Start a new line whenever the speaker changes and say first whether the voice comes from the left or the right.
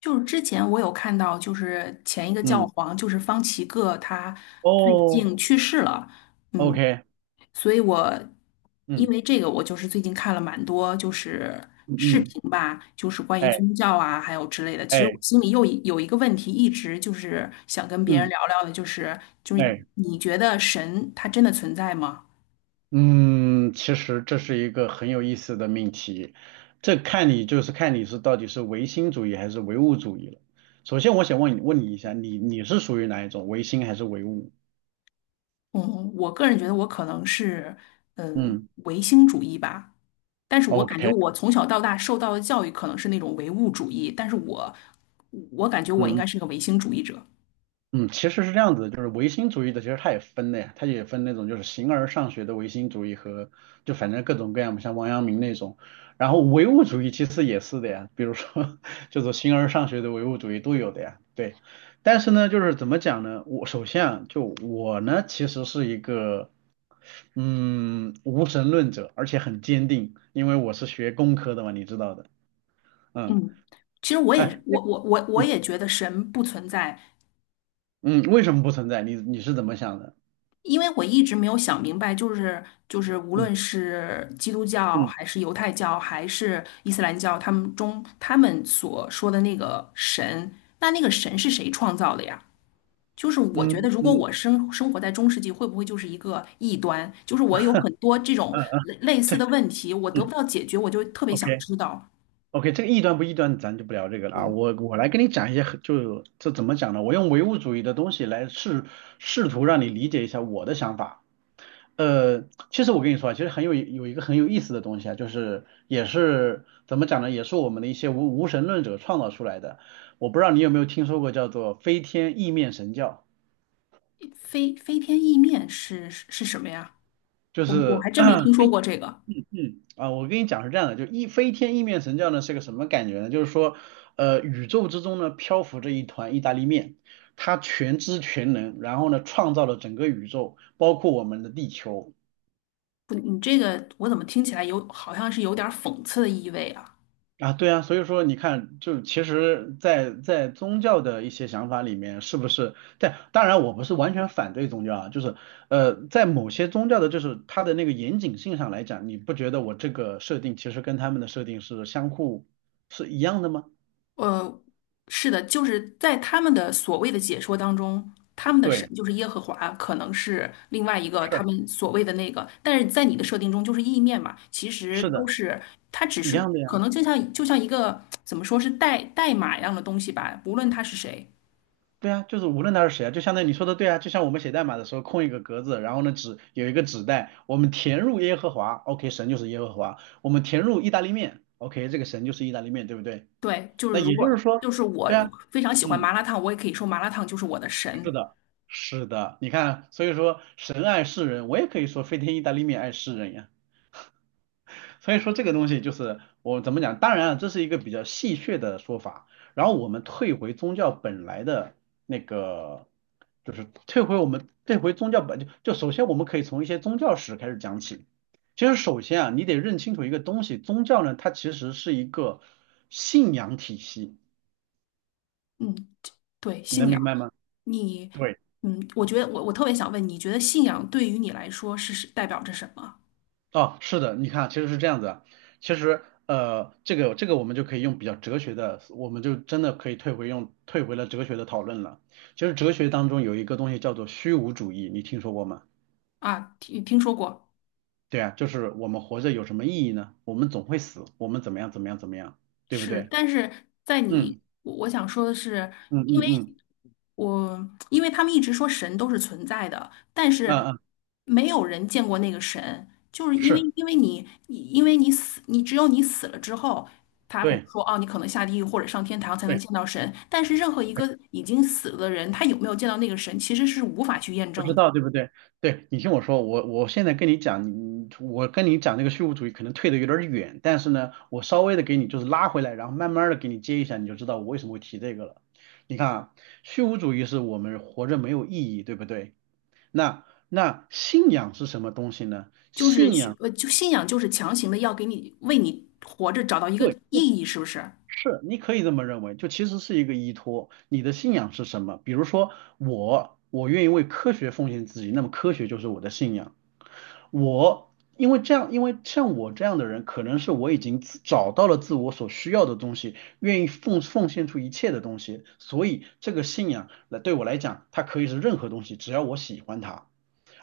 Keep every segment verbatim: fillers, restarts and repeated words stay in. left: 就是之前我有看到，就是前一个教
right: 嗯，
left: 皇，就是方济各，他最
right: 哦
left: 近去世了。嗯，
right: ，OK，
left: 所以我因
right: 嗯
left: 为这个，我就是最近看了蛮多就是
right: 嗯
left: 视
right: 嗯，
left: 频吧，就是关于
right: 哎
left: 宗教啊，还有之类的。其实我
right: 哎
left: 心里又一有一个问题，一直就是想跟别人
right: 嗯
left: 聊聊的，就是就是
right: 哎
left: 你觉得神他真的存在吗？
right: 嗯，其实这是一个很有意思的命题。这看你就是看你是到底是唯心主义还是唯物主义了。首先，我想问你问你一下，你你是属于哪一种，唯心还是唯物？
left: 嗯，我个人觉得我可能是，嗯、
right: 嗯
left: 唯心主义吧。但是我感觉
right: ，OK，
left: 我从小到大受到的教育可能是那种唯物主义，但是我，我感觉我应
right: 嗯
left: 该是个唯心主义者。
right: 嗯，其实是这样子的。就是唯心主义的，其实它也分的呀，它也分那种就是形而上学的唯心主义和就反正各种各样的像王阳明那种。然后唯物主义其实也是的呀，比如说 就是形而上学的唯物主义都有的呀，对。但是呢，就是怎么讲呢？我首先啊，就我呢，其实是一个嗯无神论者，而且很坚定，因为我是学工科的嘛，你知道的。嗯，
left: 嗯，其实我
right: 哎，
left: 也我我我我
right: 嗯
left: 也觉得神不存在。
right: 嗯，为什么不存在？你你是怎么想的？
left: 因为我一直没有想明白，就是就是无
right: 嗯
left: 论是基督教
right: 嗯
left: 还是犹太教还是伊斯兰教，他们中他们所说的那个神，那那个神是谁创造的呀？就是我觉
right: 嗯
left: 得，如果
right: 嗯。
left: 我生生活在中世纪，会不会就是一个异端？就是我有很多这种
right: 嗯嗯，嗯
left: 类类似
right: 对，
left: 的问题，我得不
right: 嗯
left: 到解决，我就特别想
right: ，OK，
left: 知道。
right: OK，这个异端不异端，咱就不聊这个了啊。
left: 嗯，
right: 我我来跟你讲一些很就这怎么讲呢？我用唯物主义的东西来试试图让你理解一下我的想法。呃，其实我跟你说啊，其实很有有一个很有意思的东西啊，就是也是怎么讲呢？也是我们的一些无无神论者创造出来的。我不知道你有没有听说过叫做飞天意面神教，
left: 飞飞天意面是是是什么呀？
right: 就
left: 我我
right: 是。
left: 还真没听说过这个。
right: 嗯啊，我跟你讲是这样的，就一飞天意面神教呢是个什么感觉呢？就是说，呃，宇宙之中呢漂浮着一团意大利面，它全知全能，然后呢创造了整个宇宙，包括我们的地球
left: 不，你这个我怎么听起来有好像是有点儿讽刺的意味啊？
right: 啊，对啊，所以说你看，就其实在，在宗教的一些想法里面，是不是？但当然我不是完全反对宗教啊，就是呃，在某些宗教的，就是它的那个严谨性上来讲，你不觉得我这个设定其实跟他们的设定是相互是一样的吗？
left: 呃，是的，就是在他们的所谓的解说当中，他们的神
right: 对。
left: 就是耶和华，可能是另外一个
right: 是
left: 他们所谓的那个，但是在你的设定中就是意面嘛，其实
right: 是
left: 都
right: 的，
left: 是它只
right: 一
left: 是
right: 样的
left: 可
right: 呀。
left: 能就像就像一个怎么说是代代码一样的东西吧，无论他是谁。
right: 对呀，就是无论他是谁啊，就相当于你说的对啊，就像我们写代码的时候空一个格子，然后呢纸有一个纸袋，我们填入耶和华，OK，神就是耶和华，我们填入意大利面，OK，这个神就是意大利面，对不对？
left: 对，就
right: 那
left: 是如
right: 也就
left: 果
right: 是说，
left: 就是我
right: 对啊，
left: 非常喜欢麻
right: 嗯，
left: 辣烫，我也可以说麻辣烫就是我的
right: 是
left: 神。
right: 的，是的，你看，所以说神爱世人，我也可以说飞天意大利面爱世人呀。所以说这个东西就是我怎么讲，当然啊，这是一个比较戏谑的说法。然后我们退回宗教本来的那个，就是退回我们退回宗教本就就首先我们可以从一些宗教史开始讲起。其实首先啊，你得认清楚一个东西，宗教呢它其实是一个信仰体系，
left: 嗯，对，
right: 你
left: 信
right: 能
left: 仰。
right: 明白吗？
left: 你，
right: 对。
left: 嗯，我觉得我我特别想问，你觉得信仰对于你来说是是代表着什么？
right: 哦，是的，你看，其实是这样子啊。其实，呃，这个这个我们就可以用比较哲学的，我们就真的可以退回用退回了哲学的讨论了。其实哲学当中有一个东西叫做虚无主义，你听说过吗？
left: 啊，听听说过。
right: 对啊，就是我们活着有什么意义呢？我们总会死，我们怎么样怎么样怎么样，对不
left: 是，
right: 对？
left: 但是在你，
right: 嗯
left: 我我想说的是，
right: 嗯
left: 因为
right: 嗯嗯
left: 我因为他们一直说神都是存在的，但
right: 嗯
left: 是
right: 嗯，嗯
left: 没有人见过那个神，就是因为
right: 是，
left: 因为你你因为你死，你只有你死了之后，他会
right: 对
left: 说哦，你可能下地狱或者上天堂才
right: 对。
left: 能
right: 对，
left: 见到神，但是任何一个已经死了的人，他有没有见到那个神，其实是无法去验
right: 不
left: 证
right: 知
left: 的。
right: 道对不对？对，你听我说，我我现在跟你讲，你我跟你讲这个虚无主义可能退得有点儿远，但是呢，我稍微的给你就是拉回来，然后慢慢的给你接一下，你就知道我为什么会提这个了。你看啊，虚无主义是我们活着没有意义，对不对？那那信仰是什么东西呢？
left: 就是
right: 信
left: 需
right: 仰。
left: 呃，就信仰就是强行的要给你为你活着找到一个
right: 对，
left: 意义，是不是？
right: 是，你可以这么认为，就其实是一个依托。你的信仰是什么？比如说我，我愿意为科学奉献自己，那么科学就是我的信仰。我因为这样，因为像我这样的人，可能是我已经自找到了自我所需要的东西，愿意奉奉献出一切的东西，所以这个信仰来对我来讲，它可以是任何东西，只要我喜欢它。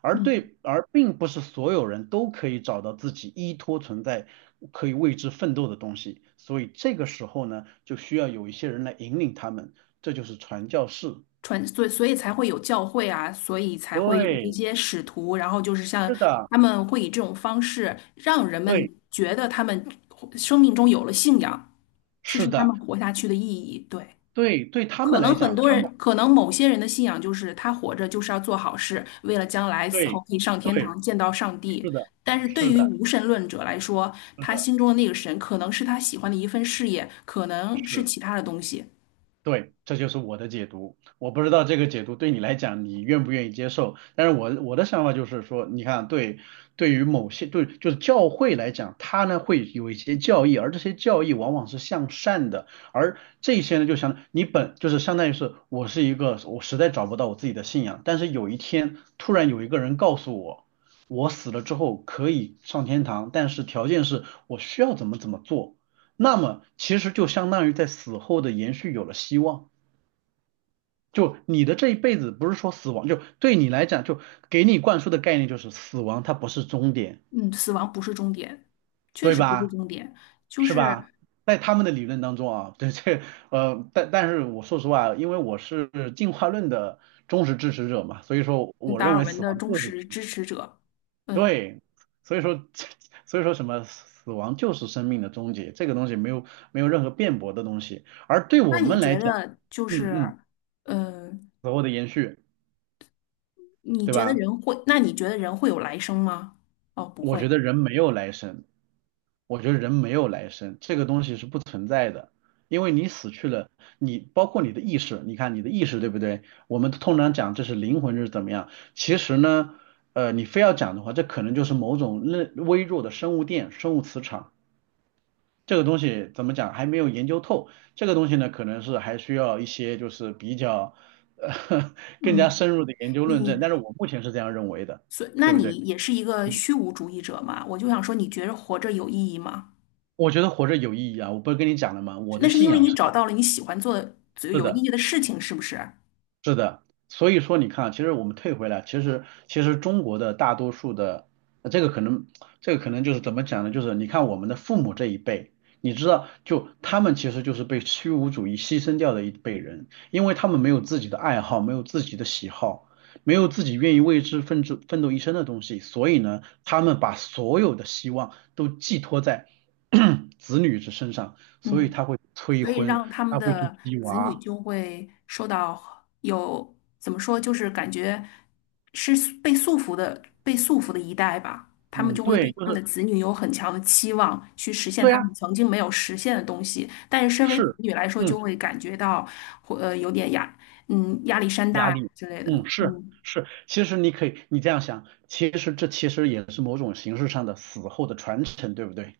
right: 而
left: 嗯。
right: 对，而并不是所有人都可以找到自己依托存在，可以为之奋斗的东西。所以这个时候呢，就需要有一些人来引领他们，这就是传教士。
left: 传，所以所以才会有教会啊，所以才会有一
right: 对，
left: 些使徒，然后就是像
right: 是的，
left: 他们会以这种方式让人们
right: 对，
left: 觉得他们生命中有了信仰，这
right: 是
left: 是他
right: 的，
left: 们活下去的意义。对，
right: 对，对他们
left: 可能
right: 来
left: 很
right: 讲，
left: 多
right: 他们。
left: 人，可能某些人的信仰就是他活着就是要做好事，为了将来死后
right: 对
left: 可以上天
right: 对，
left: 堂见到上帝。
right: 是的，
left: 但是对
right: 是
left: 于
right: 的，
left: 无神论者来说，
right: 是
left: 他
right: 的，
left: 心中的那个神可能是他喜欢的一份事业，可能是
right: 是。
left: 其他的东西。
right: 对，这就是我的解读。我不知道这个解读对你来讲，你愿不愿意接受？但是我我的想法就是说，你看，对，对于某些对就是教会来讲，它呢会有一些教义，而这些教义往往是向善的，而这些呢就相你本就是相当于是我是一个我实在找不到我自己的信仰，但是有一天突然有一个人告诉我，我死了之后可以上天堂，但是条件是我需要怎么怎么做。那么其实就相当于在死后的延续有了希望。就你的这一辈子不是说死亡，就对你来讲，就给你灌输的概念就是死亡它不是终点，
left: 嗯，死亡不是终点，确
right: 对
left: 实不是
right: 吧？
left: 终点，就
right: 是吧？
left: 是
right: 在他们的理论当中啊，对这呃，但但是我说实话，因为我是进化论的忠实支持者嘛，所以说我
left: 达
right: 认
left: 尔
right: 为
left: 文
right: 死
left: 的
right: 亡
left: 忠
right: 就是
left: 实支持者。嗯，
right: 对，所以说 所以说什么死亡就是生命的终结，这个东西没有没有任何辩驳的东西。而对
left: 那
right: 我
left: 你
right: 们来
left: 觉
right: 讲，
left: 得就
right: 嗯嗯。
left: 是，嗯，
right: 死后的延续，
left: 你
right: 对
left: 觉得
right: 吧？
left: 人会，那你觉得人会有来生吗？哦，不
right: 我
left: 会。
right: 觉得人没有来生，我觉得人没有来生，这个东西是不存在的，因为你死去了，你包括你的意识，你看你的意识对不对？我们通常讲这是灵魂，这是怎么样？其实呢，呃，你非要讲的话，这可能就是某种微微弱的生物电、生物磁场。这个东西怎么讲还没有研究透，这个东西呢，可能是还需要一些就是比较呃 更加
left: 嗯，
right: 深入的研究论证，
left: 你，
right: 但是我目前是这样认为的，
left: 所，那
right: 对不对？
left: 你也是一个虚无主义者嘛？我就想说，你觉得活着有意义吗？
right: 我觉得活着有意义啊！我不是跟你讲了吗？我
left: 那
right: 的
left: 是
right: 信
left: 因为
right: 仰
left: 你
right: 是
left: 找到了你喜欢做的、
right: 是
left: 有意
right: 的，
left: 义的事情，是不是？
right: 是的，所以说你看啊其实我们退回来，其实其实中国的大多数的，呃这个可能这个可能就是怎么讲呢？就是你看我们的父母这一辈，你知道，就他们其实就是被虚无主义牺牲掉的一辈人，因为他们没有自己的爱好，没有自己的喜好，没有自己愿意为之奋斗奋斗一生的东西，所以呢，他们把所有的希望都寄托在 子女之身上，所以
left: 嗯。
right: 他会催
left: 所以
right: 婚，
left: 让他们
right: 他会去
left: 的
right: 鸡
left: 子女
right: 娃。
left: 就会受到有，怎么说，就是感觉是被束缚的，被束缚的一代吧。他们
right: 嗯，
left: 就会对
right: 对，就
left: 他们
right: 是
left: 的子女有很强的期望，去实现
right: 对
left: 他
right: 啊，
left: 们曾经没有实现的东西。但是身为子
right: 是，
left: 女来说，
right: 嗯，
left: 就会感觉到，或呃，有点压，嗯，压力山大
right: 压
left: 呀
right: 力，
left: 之类的。
right: 嗯，是
left: 嗯
right: 是，其实你可以，你这样想，其实这其实也是某种形式上的死后的传承，对不对？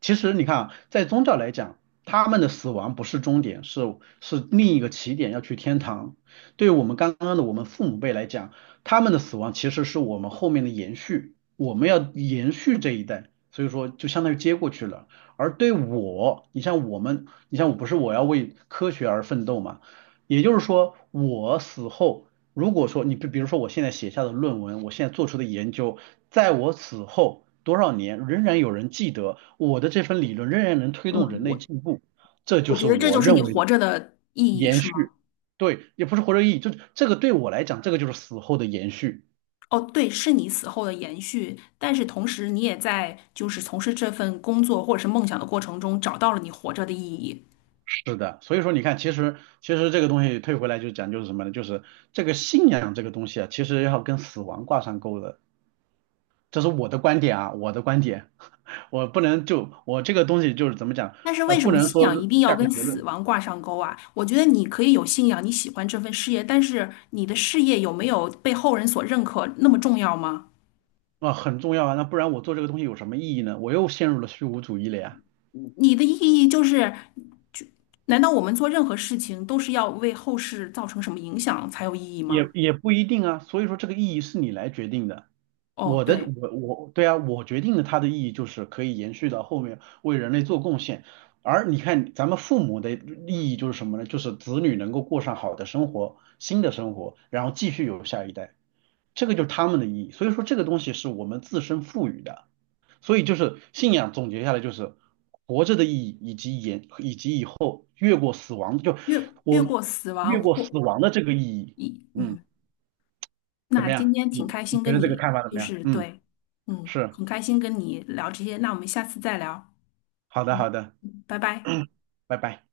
right: 其实你看啊，在宗教来讲，他们的死亡不是终点，是是另一个起点，要去天堂。对于我们刚刚的我们父母辈来讲，他们的死亡其实是我们后面的延续，我们要延续这一代，所以说就相当于接过去了。而对我，你像我们，你像我不是我要为科学而奋斗嘛？也就是说，我死后，如果说你比比如说我现在写下的论文，我现在做出的研究，在我死后多少年，仍然有人记得我的这份理论，仍然能推动
left: 嗯，
right: 人类
left: 我
right: 进步，这就
left: 我觉
right: 是
left: 得这就
right: 我
left: 是你
right: 认为的
left: 活着的意义，
right: 延
left: 是吗？
right: 续。对，也不是活着意义，就这个对我来讲，这个就是死后的延续。
left: 哦，对，是你死后的延续，但是同时你也在就是从事这份工作或者是梦想的过程中找到了你活着的意义。
right: 是的，所以说你看，其实其实这个东西退回来就讲就是什么呢？就是这个信仰这个东西啊，其实要跟死亡挂上钩的。这是我的观点啊，我的观点，我不能就我这个东西就是怎么讲，
left: 但是
right: 啊，
left: 为什
right: 不
left: 么
right: 能
left: 信
right: 说
left: 仰一定要
right: 下个
left: 跟
right: 结
left: 死
right: 论
left: 亡挂上钩啊？我觉得你可以有信仰，你喜欢这份事业，但是你的事业有没有被后人所认可那么重要吗？
right: 啊，很重要啊，那不然我做这个东西有什么意义呢？我又陷入了虚无主义了呀，
left: 你的意义就是，就难道我们做任何事情都是要为后世造成什么影响才有意义吗？
right: 也也不一定啊，所以说这个意义是你来决定的，
left: 哦，
right: 我的
left: 对，
right: 我我对啊，我决定的它的意义就是可以延续到后面为人类做贡献，而你看咱们父母的利益就是什么呢？就是子女能够过上好的生活，新的生活，然后继续有下一代。这个就是他们的意义。所以说这个东西是我们自身赋予的。所以就是信仰总结下来就是活着的意义，以及延以及以后越过死亡，就
left: 越越
right: 我
left: 过死亡
right: 越过
left: 或
right: 死亡的这个意义。
left: 一
right: 嗯，
left: 嗯。
right: 怎
left: 那
right: 么
left: 今
right: 样？
left: 天
right: 你
left: 挺开
right: 你
left: 心
right: 觉
left: 跟
right: 得这个
left: 你，
right: 看法怎
left: 就
right: 么样？
left: 是
right: 嗯，
left: 对，嗯，
right: 是，
left: 很开心跟你聊这些，那我们下次再聊，
right: 好的好的，
left: 嗯拜拜。
right: 拜拜。